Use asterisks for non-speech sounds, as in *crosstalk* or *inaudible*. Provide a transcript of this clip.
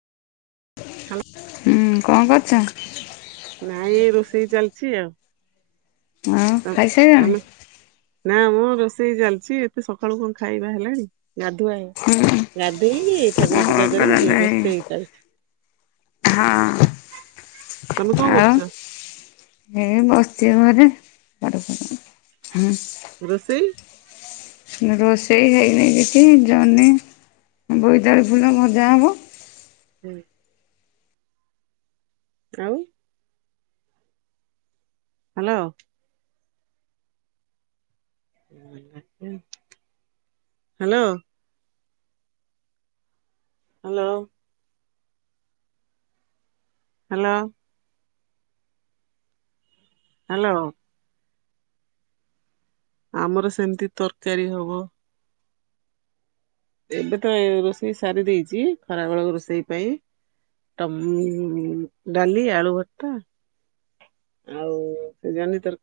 ହୁଁ କଣ କରୁଛ? ନାଇଁ, ଏ ରୋଷେଇ ଚାଲିଛି ଆଉ। ଆଉ ଖାଇସାରିଲଣି? କାନ *inaudible* ନା ମୁଁ ରୋଷେଇ ଚାଲିଛି। ଏତେ ସକାଳୁ କଣ ଖାଇବା ହେଲାଣି। ଗାଧୁଆ ହେ ଗାଧେଇକି ହଁ ଠାକୁର ପୂଜା କରି ରୋଷେଇ ଚାଲିଛି। ହଁ, ତମେ କଣ କରୁଛ? ଆଉ। ଏ ବସିିଚି ଘରେ ହୁଁ ରୋଷେଇ ରୋଷେଇ ହେଇନି କିଛି ଜହ୍ନି ବୋଇତାଳୁ ଫୁଲ ଭଜା ହେବ ହୁଁ। ଆଉ। Hello. Hello. Hello. Hello. Hello. ଆମର ସେମିତି ତରକାରୀ ହବ। ଏବେ ତ ରୋଷେଇ ସାରି ଦେଇଛି। ଖରା ବେଳକୁ ରୋଷେଇ ପାଇଁ ତ ମୁଁ ଡାଲି ଆଳୁ ଭର୍ତା ଆଉ ଜହ୍ନି ତର